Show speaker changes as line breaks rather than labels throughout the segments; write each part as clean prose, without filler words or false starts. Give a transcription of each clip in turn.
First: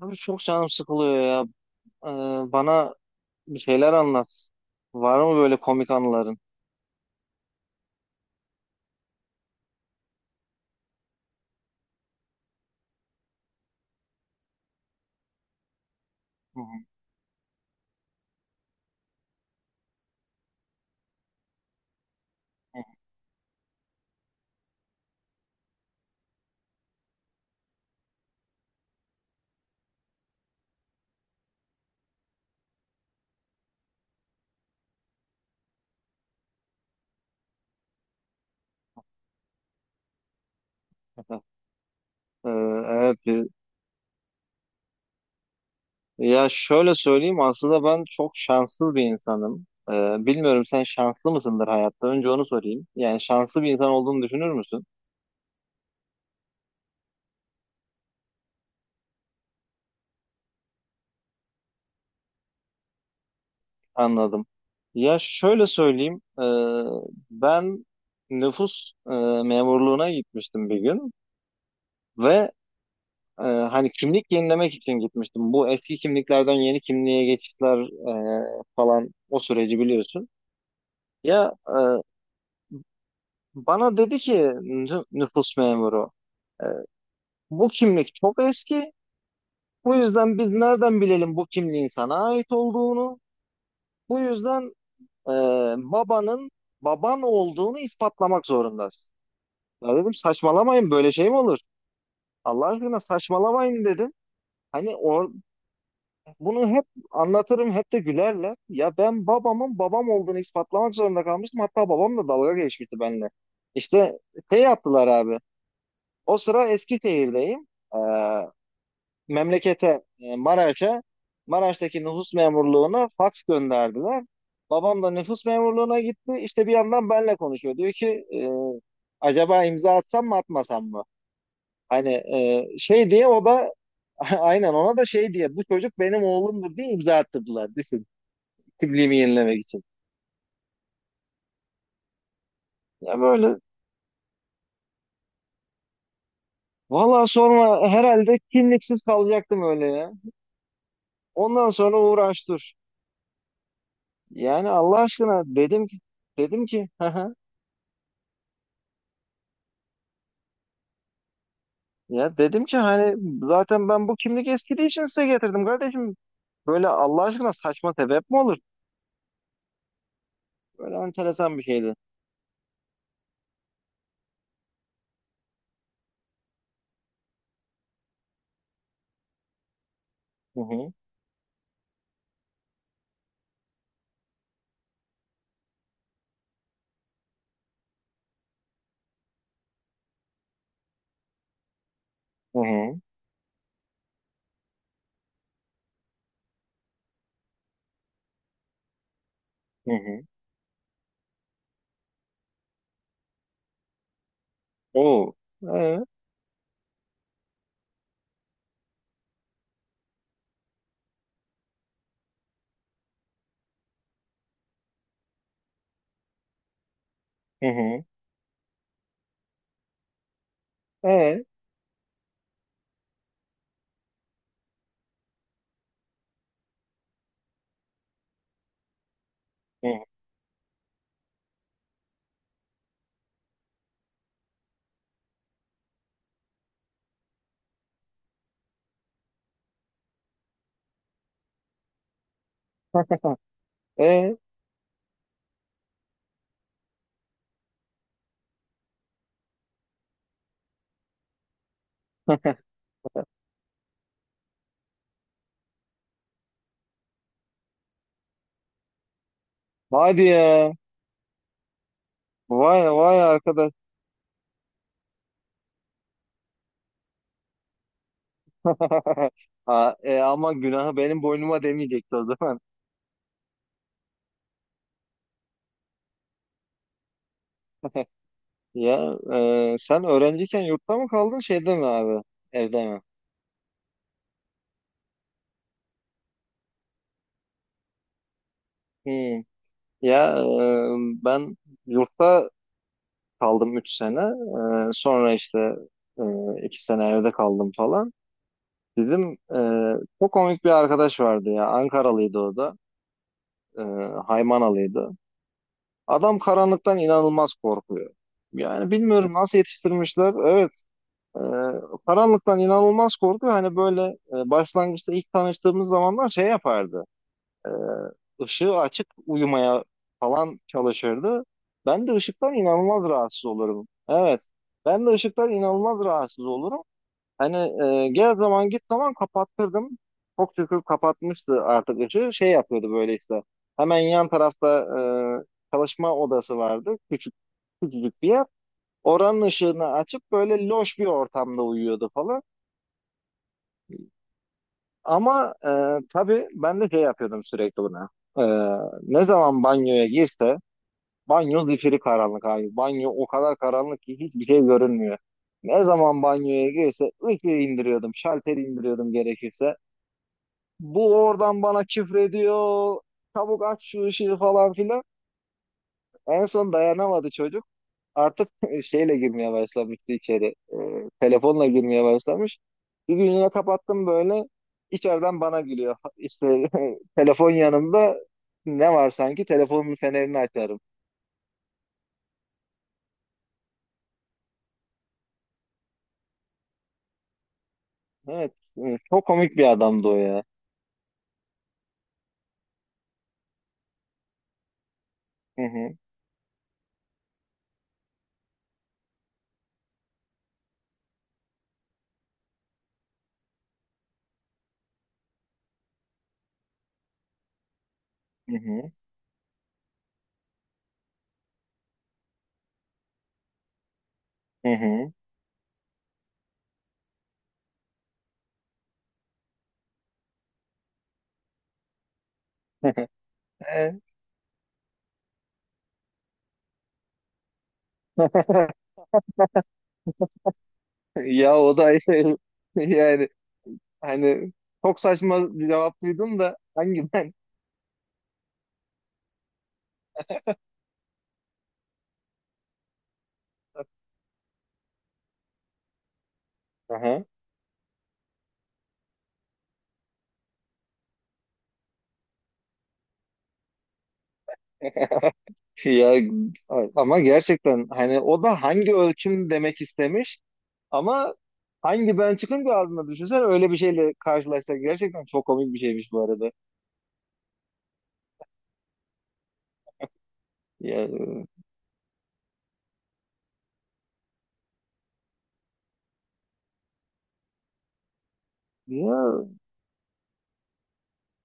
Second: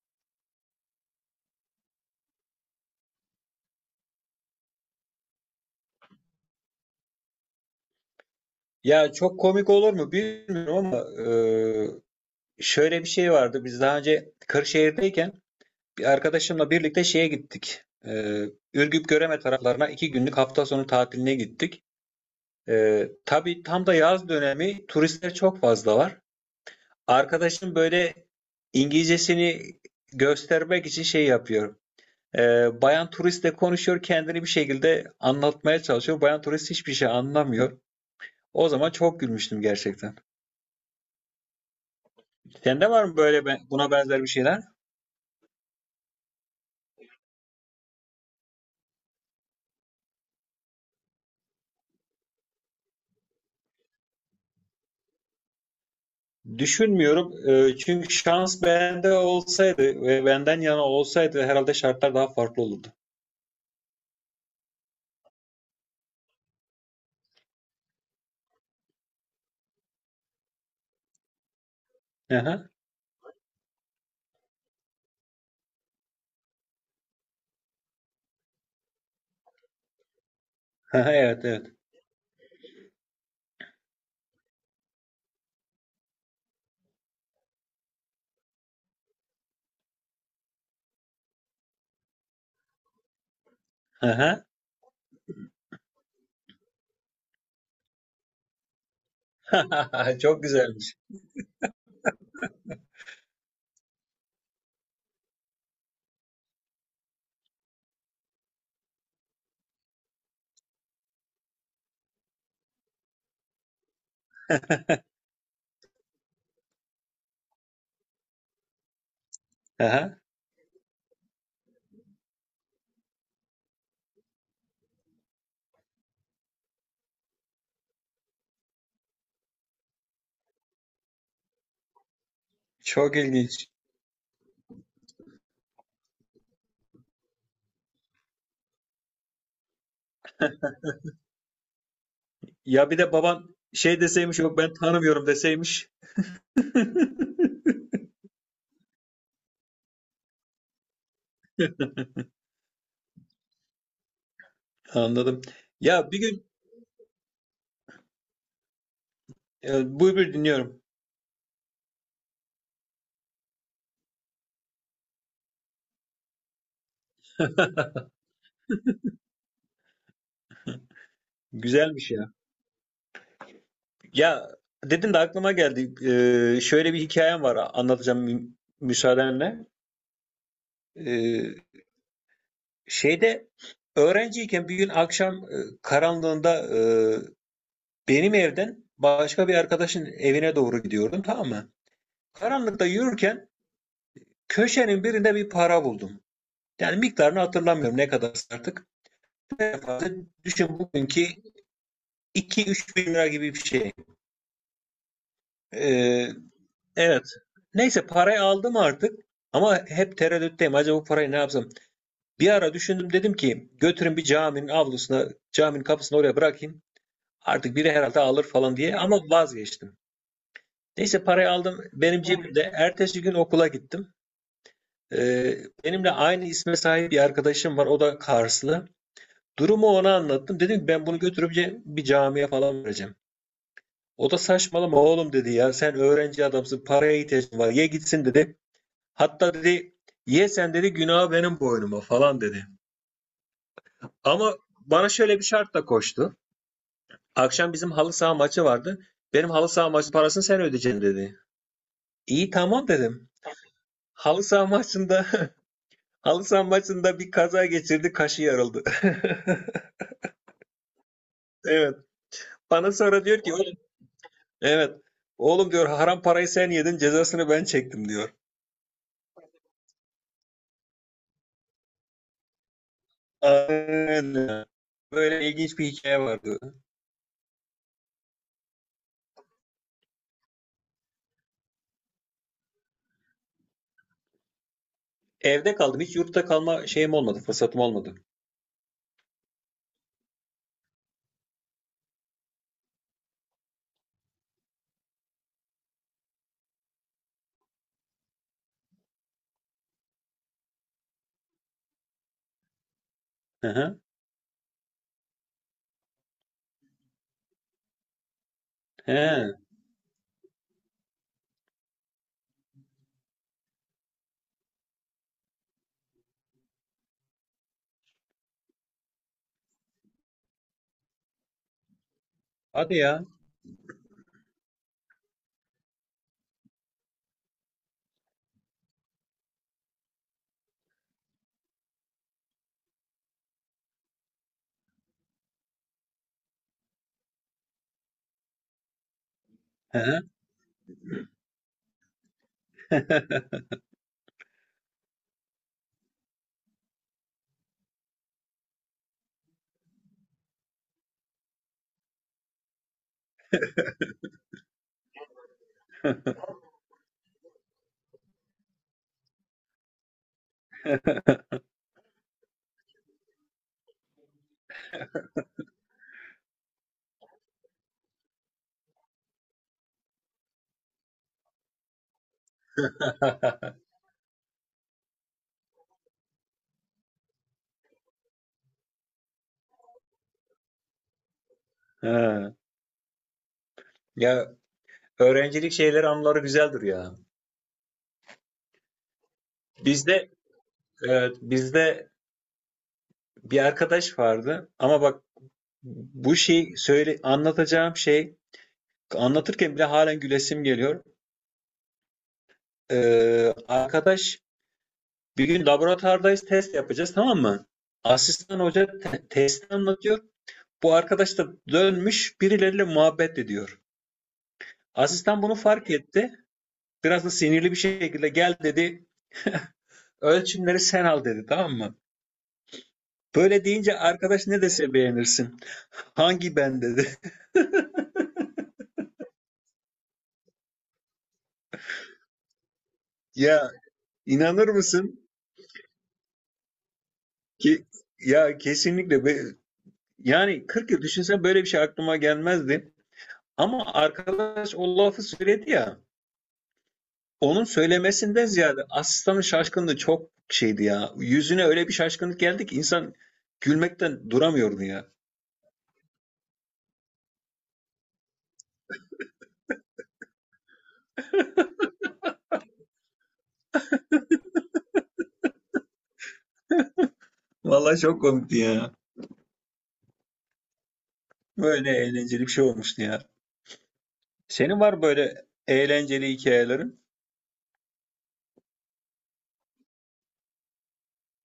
Abi çok canım sıkılıyor ya. Bana bir şeyler anlat. Var mı böyle komik anıların?
Ya çok komik olur mu bilmiyorum ama e, şöyle bir şey vardı. Biz daha önce Kırşehir'deyken bir
Hı
arkadaşımla
hı,
birlikte şeye gittik. Ürgüp Göreme taraflarına iki günlük hafta sonu tatiline gittik.
hı
Tabii tam da yaz dönemi turistler çok fazla var. Arkadaşım böyle İngilizcesini göstermek için şey yapıyor. E, Bayan turistle konuşuyor, kendini bir şekilde anlatmaya çalışıyor. Bayan turist hiçbir şey anlamıyor. O zaman çok gülmüştüm gerçekten.
hı. Ee,
Sende var mı
evet.
böyle buna benzer bir şeyler?
Ya şöyle söyleyeyim, aslında ben çok şanssız bir insanım. Bilmiyorum, sen şanslı mısındır hayatta? Önce onu sorayım. Yani şanslı bir insan olduğunu düşünür müsün?
Düşünmüyorum. Çünkü şans bende olsaydı ve benden yana olsaydı herhalde şartlar daha farklı olurdu.
Anladım. Ya şöyle söyleyeyim. Ben nüfus memurluğuna gitmiştim bir gün ve
Aha.
Hani kimlik yenilemek için gitmiştim. Bu eski kimliklerden yeni kimliğe geçişler falan, o süreci biliyorsun.
Aha, evet
Ya
evet.
bana dedi ki nüfus memuru, e, bu kimlik çok eski. Bu yüzden biz nereden bilelim bu kimliğin sana ait olduğunu? Bu
Aha.
yüzden e, babanın baban olduğunu ispatlamak zorundasın. Ya dedim,
Çok
saçmalamayın,
güzelmiş.
böyle şey mi olur? Allah aşkına saçmalamayın dedim. Hani or bunu hep anlatırım, hep de gülerler. Ya ben babamın babam olduğunu ispatlamak zorunda kalmıştım. Hatta babam da dalga geçmişti benimle. İşte şey yaptılar abi. O sıra Eskişehir'deyim. Ee, memlekete,
Aha.
e, Maraş'a, Maraş'taki nüfus memurluğuna fax gönderdiler. Babam da nüfus memurluğuna gitti. İşte bir yandan benle konuşuyor. Diyor ki e, acaba imza atsam mı atmasam mı? Hani şey
Çok
diye, o
ilginç.
da aynen, ona da şey diye bu çocuk benim oğlumdur diye imza attırdılar, kimliğimi yenilemek için.
Ya bir de
Ya
baban
böyle
şey deseymiş, yok ben tanımıyorum deseymiş.
valla sonra herhalde kimliksiz kalacaktım, öyle ya. Ondan sonra uğraş dur. Yani Allah aşkına
Anladım.
dedim ki
Ya bir gün
dedim ki haha.
buyur buyur dinliyorum.
Ya dedim ki hani zaten ben bu kimlik eskidiği için size getirdim kardeşim. Böyle Allah aşkına saçma sebep mi olur? Böyle enteresan bir şeydi.
Güzelmiş ya. Ya dedin de aklıma geldi. Şöyle bir hikayem var, anlatacağım müsaadenle.
Hı hı.
Ee, Şeyde öğrenciyken bir gün akşam karanlığında benim evden başka bir arkadaşın evine doğru gidiyordum, tamam mı?
Hı
Karanlıkta
hı.
yürürken köşenin birinde bir para buldum. Yani miktarını hatırlamıyorum ne kadar artık. Ne
Hı
kadar?
hı.
Düşün bugünkü 2-3 bin lira gibi bir şey.
Oo. Ee,
Ee, Evet. Neyse parayı aldım artık ama hep tereddütteyim. Acaba bu parayı ne yapsam? Bir ara düşündüm, dedim ki götürün bir caminin avlusuna, caminin kapısına oraya bırakayım.
hı
Artık biri
hı.
herhalde alır falan diye, ama vazgeçtim. Neyse
Ee,
parayı aldım benim cebimde. Ertesi gün okula gittim. Ee, Benimle aynı isme sahip bir arkadaşım var. O da Karslı.
hı
Durumu
hı.
ona anlattım. Dedim ki ben bunu götürüp bir camiye falan vereceğim. O da saçmalama oğlum dedi ya. Sen öğrenci adamsın. Paraya ihtiyacın var. Ye gitsin dedi. Hatta dedi ye sen dedi, günah benim boynuma falan dedi.
Ee.
Ama bana şöyle bir şartla koştu. Akşam bizim halı saha maçı vardı. Benim halı saha maçı parasını sen ödeyeceksin dedi. İyi tamam dedim. Halı saha maçında halı saha maçında bir kaza geçirdi, kaşı yarıldı.
Hadi ya.
Evet.
Vay
Bana
vay
sonra diyor ki
arkadaş.
oğlum, evet. Oğlum diyor haram parayı sen yedin, cezasını ben çektim diyor.
Ha, e, ama günahı benim boynuma demeyecekti o zaman.
Aynen. Böyle ilginç bir hikaye vardı.
Ya sen öğrenciyken yurtta mı kaldın şeyde mi abi? Evde mi?
Evde kaldım. Hiç yurtta kalma şeyim olmadı, fırsatım olmadı.
Hmm. Ya ben yurtta kaldım 3 sene. Sonra işte e, 2 sene evde kaldım falan. Bizim çok komik bir arkadaş vardı ya. Ankaralıydı o da.
Hı
E,
hı.
Haymanalıydı. Adam karanlıktan inanılmaz korkuyor. Yani bilmiyorum
He,
nasıl yetiştirmişler. Evet. Ee, Karanlıktan inanılmaz korkuyor. Hani böyle başlangıçta ilk tanıştığımız zamanlar şey yapardı. Ee, ışığı açık uyumaya falan çalışırdı. Ben de ışıktan
hadi
inanılmaz
ya.
rahatsız olurum. Evet. Ben de ışıktan inanılmaz rahatsız olurum. Hani gel zaman git zaman kapattırdım. Çok şükür kapatmıştı artık ışığı. Şey yapıyordu böyle işte. Hemen yan tarafta çalışma odası vardı. Küçük, küçücük bir yer, oranın ışığını
He.
açıp böyle loş bir ortamda uyuyordu falan. Ama tabii ben de şey yapıyordum sürekli buna. E, Ne zaman banyoya girse, banyo zifiri karanlık abi. Banyo o kadar karanlık ki hiçbir şey görünmüyor. Ne zaman banyoya girse ışığı indiriyordum, şalteri indiriyordum gerekirse. Bu oradan bana küfrediyor, çabuk aç şu ışığı falan filan. En son dayanamadı çocuk. Artık şeyle girmeye başlamıştı içeri. Telefonla girmeye başlamış. Bir gün yine kapattım böyle. İçeriden bana gülüyor. İşte telefon yanımda, ne var sanki, telefonun fenerini açarım.
He. Ya öğrencilik şeyleri anıları güzeldir ya.
Evet. Çok komik bir adamdı o
Bizde
ya.
evet, bizde bir arkadaş vardı ama bak
Hı hı.
bu şey söyle anlatacağım şey anlatırken bile halen gülesim geliyor. Arkadaş bir gün laboratuvardayız, test yapacağız, tamam mı?
Hı
Asistan hoca
hı.
testi anlatıyor. Bu arkadaş da dönmüş birileriyle muhabbet ediyor.
Hı hı.
Asistan bunu fark etti. Biraz da sinirli bir şekilde gel dedi. Ölçümleri sen al dedi, tamam mı? Böyle deyince
E,
arkadaş ne dese beğenirsin. Hangi ben dedi.
ya o da yani
Ya
hani
inanır
çok
mısın
saçma bir cevap duydum da, hangi ben?
ki ya kesinlikle yani 40 yıl düşünsen böyle bir şey aklıma gelmezdi. Ama arkadaş o lafı söyledi ya.
Aha.
Onun söylemesinden ziyade asistanın şaşkınlığı çok şeydi ya. Yüzüne öyle bir şaşkınlık geldi ki insan gülmekten duramıyordu ya.
Ya evet, ama gerçekten hani o da hangi ölçüm demek istemiş ama hangi ben çıkın bir ağzına düşünsen, öyle bir şeyle karşılaşsak gerçekten çok komik bir şeymiş bu arada.
Vallahi çok komikti ya.
Ya,
Böyle eğlenceli bir şey olmuştu ya. Senin var böyle eğlenceli hikayelerin?
ya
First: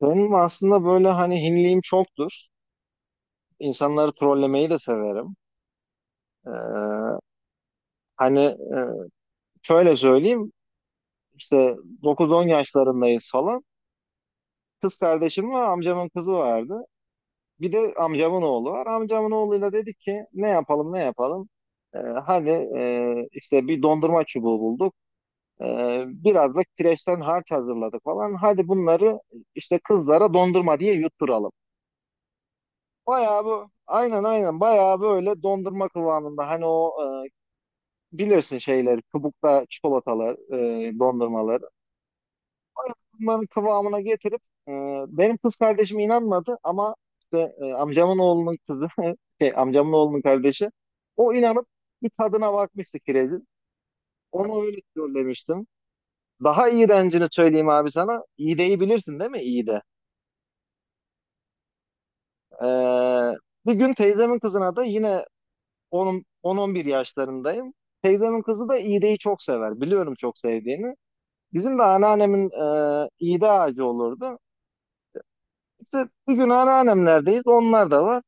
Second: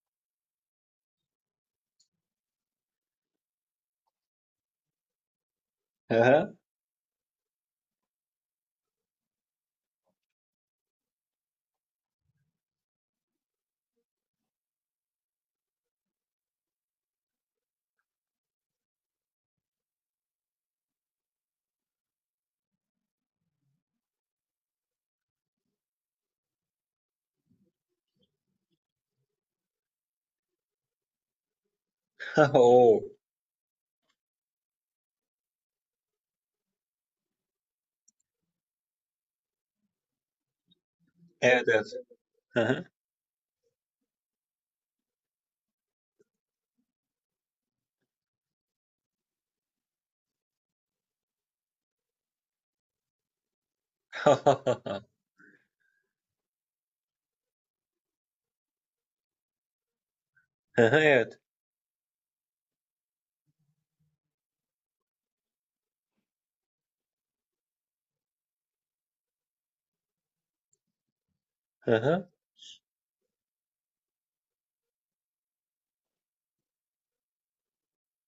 benim aslında böyle hani hinliğim çoktur. İnsanları trollemeyi de severim. Ee,
Hı
hani şöyle söyleyeyim, işte 9-10 yaşlarındayız falan. Kız kardeşim ve amcamın kızı vardı. Bir de amcamın oğlu var. Amcamın oğluyla dedik ki ne yapalım, ne yapalım. Hadi işte bir dondurma çubuğu bulduk. Biraz da kireçten harç hazırladık falan. Hadi bunları işte kızlara dondurma diye yutturalım.
Oo.
Bayağı bu aynen aynen bayağı böyle dondurma kıvamında, hani o e, bilirsin şeyleri, kabukta çikolatalar,
Evet
dondurmaları.
evet. Hı hı.
Bunların kıvamına getirip e, benim kız kardeşim inanmadı ama işte amcamın oğlunun kızı şey amcamın oğlunun kardeşi, o inanıp bir tadına bakmıştı kirezin. Onu öyle söylemiştim. Daha iğrencini söyleyeyim abi sana. İğdeyi bilirsin değil mi? İğde.
Evet.
E, Bir gün teyzemin kızına da yine, onun 10-11 yaşlarındayım. Teyzemin kızı da iğdeyi çok sever. Biliyorum çok sevdiğini. Bizim de
Hı
anneannemin iğde ağacı olurdu. İşte bir gün anneannemlerdeyiz. Onlar da var.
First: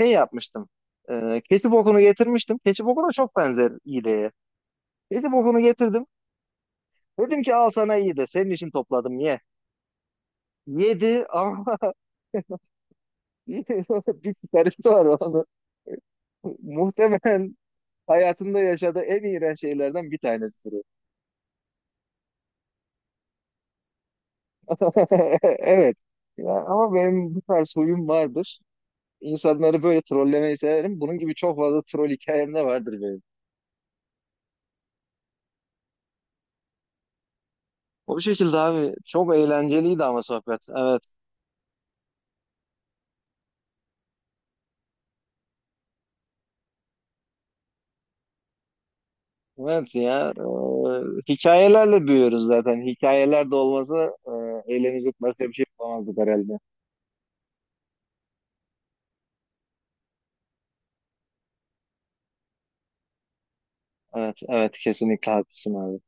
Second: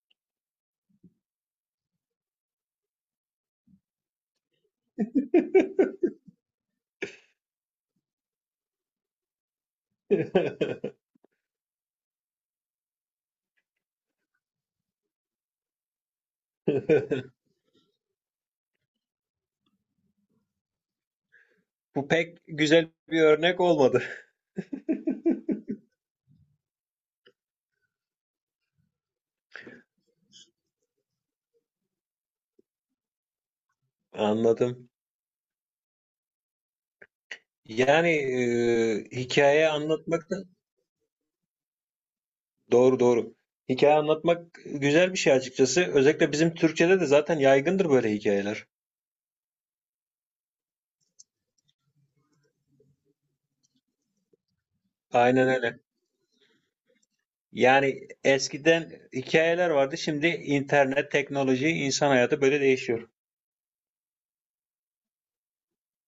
Şey yapmıştım. Keçi bokunu getirmiştim. Keçi bokuna çok benzer iğneye. Keçi bokunu getirdim. Dedim ki al sana iyi de senin için topladım, ye. Yedi ama bir çıkarısı var onu. Muhtemelen hayatımda yaşadığı en iğrenç şeylerden bir tanesidir.
Bu pek güzel bir örnek olmadı.
Evet. Ya, ama benim bu tarz huyum vardır. İnsanları böyle trollemeyi severim. Bunun gibi çok fazla troll hikayem de vardır benim.
Anladım. Yani
O şekilde abi. Çok
hikaye
eğlenceliydi ama
anlatmak da
sohbet. Evet.
doğru doğru. Hikaye anlatmak güzel bir şey açıkçası. Özellikle bizim Türkçe'de de zaten yaygındır böyle hikayeler.
Evet ya. Hikayelerle büyüyoruz zaten. Hikayeler de olmasa eğlenecek başka
Aynen
bir şey
öyle.
bulamazdık herhalde.
Yani eskiden hikayeler vardı. Şimdi internet, teknoloji, insan hayatı böyle değişiyor.
Evet, evet kesinlikle haklısın abi.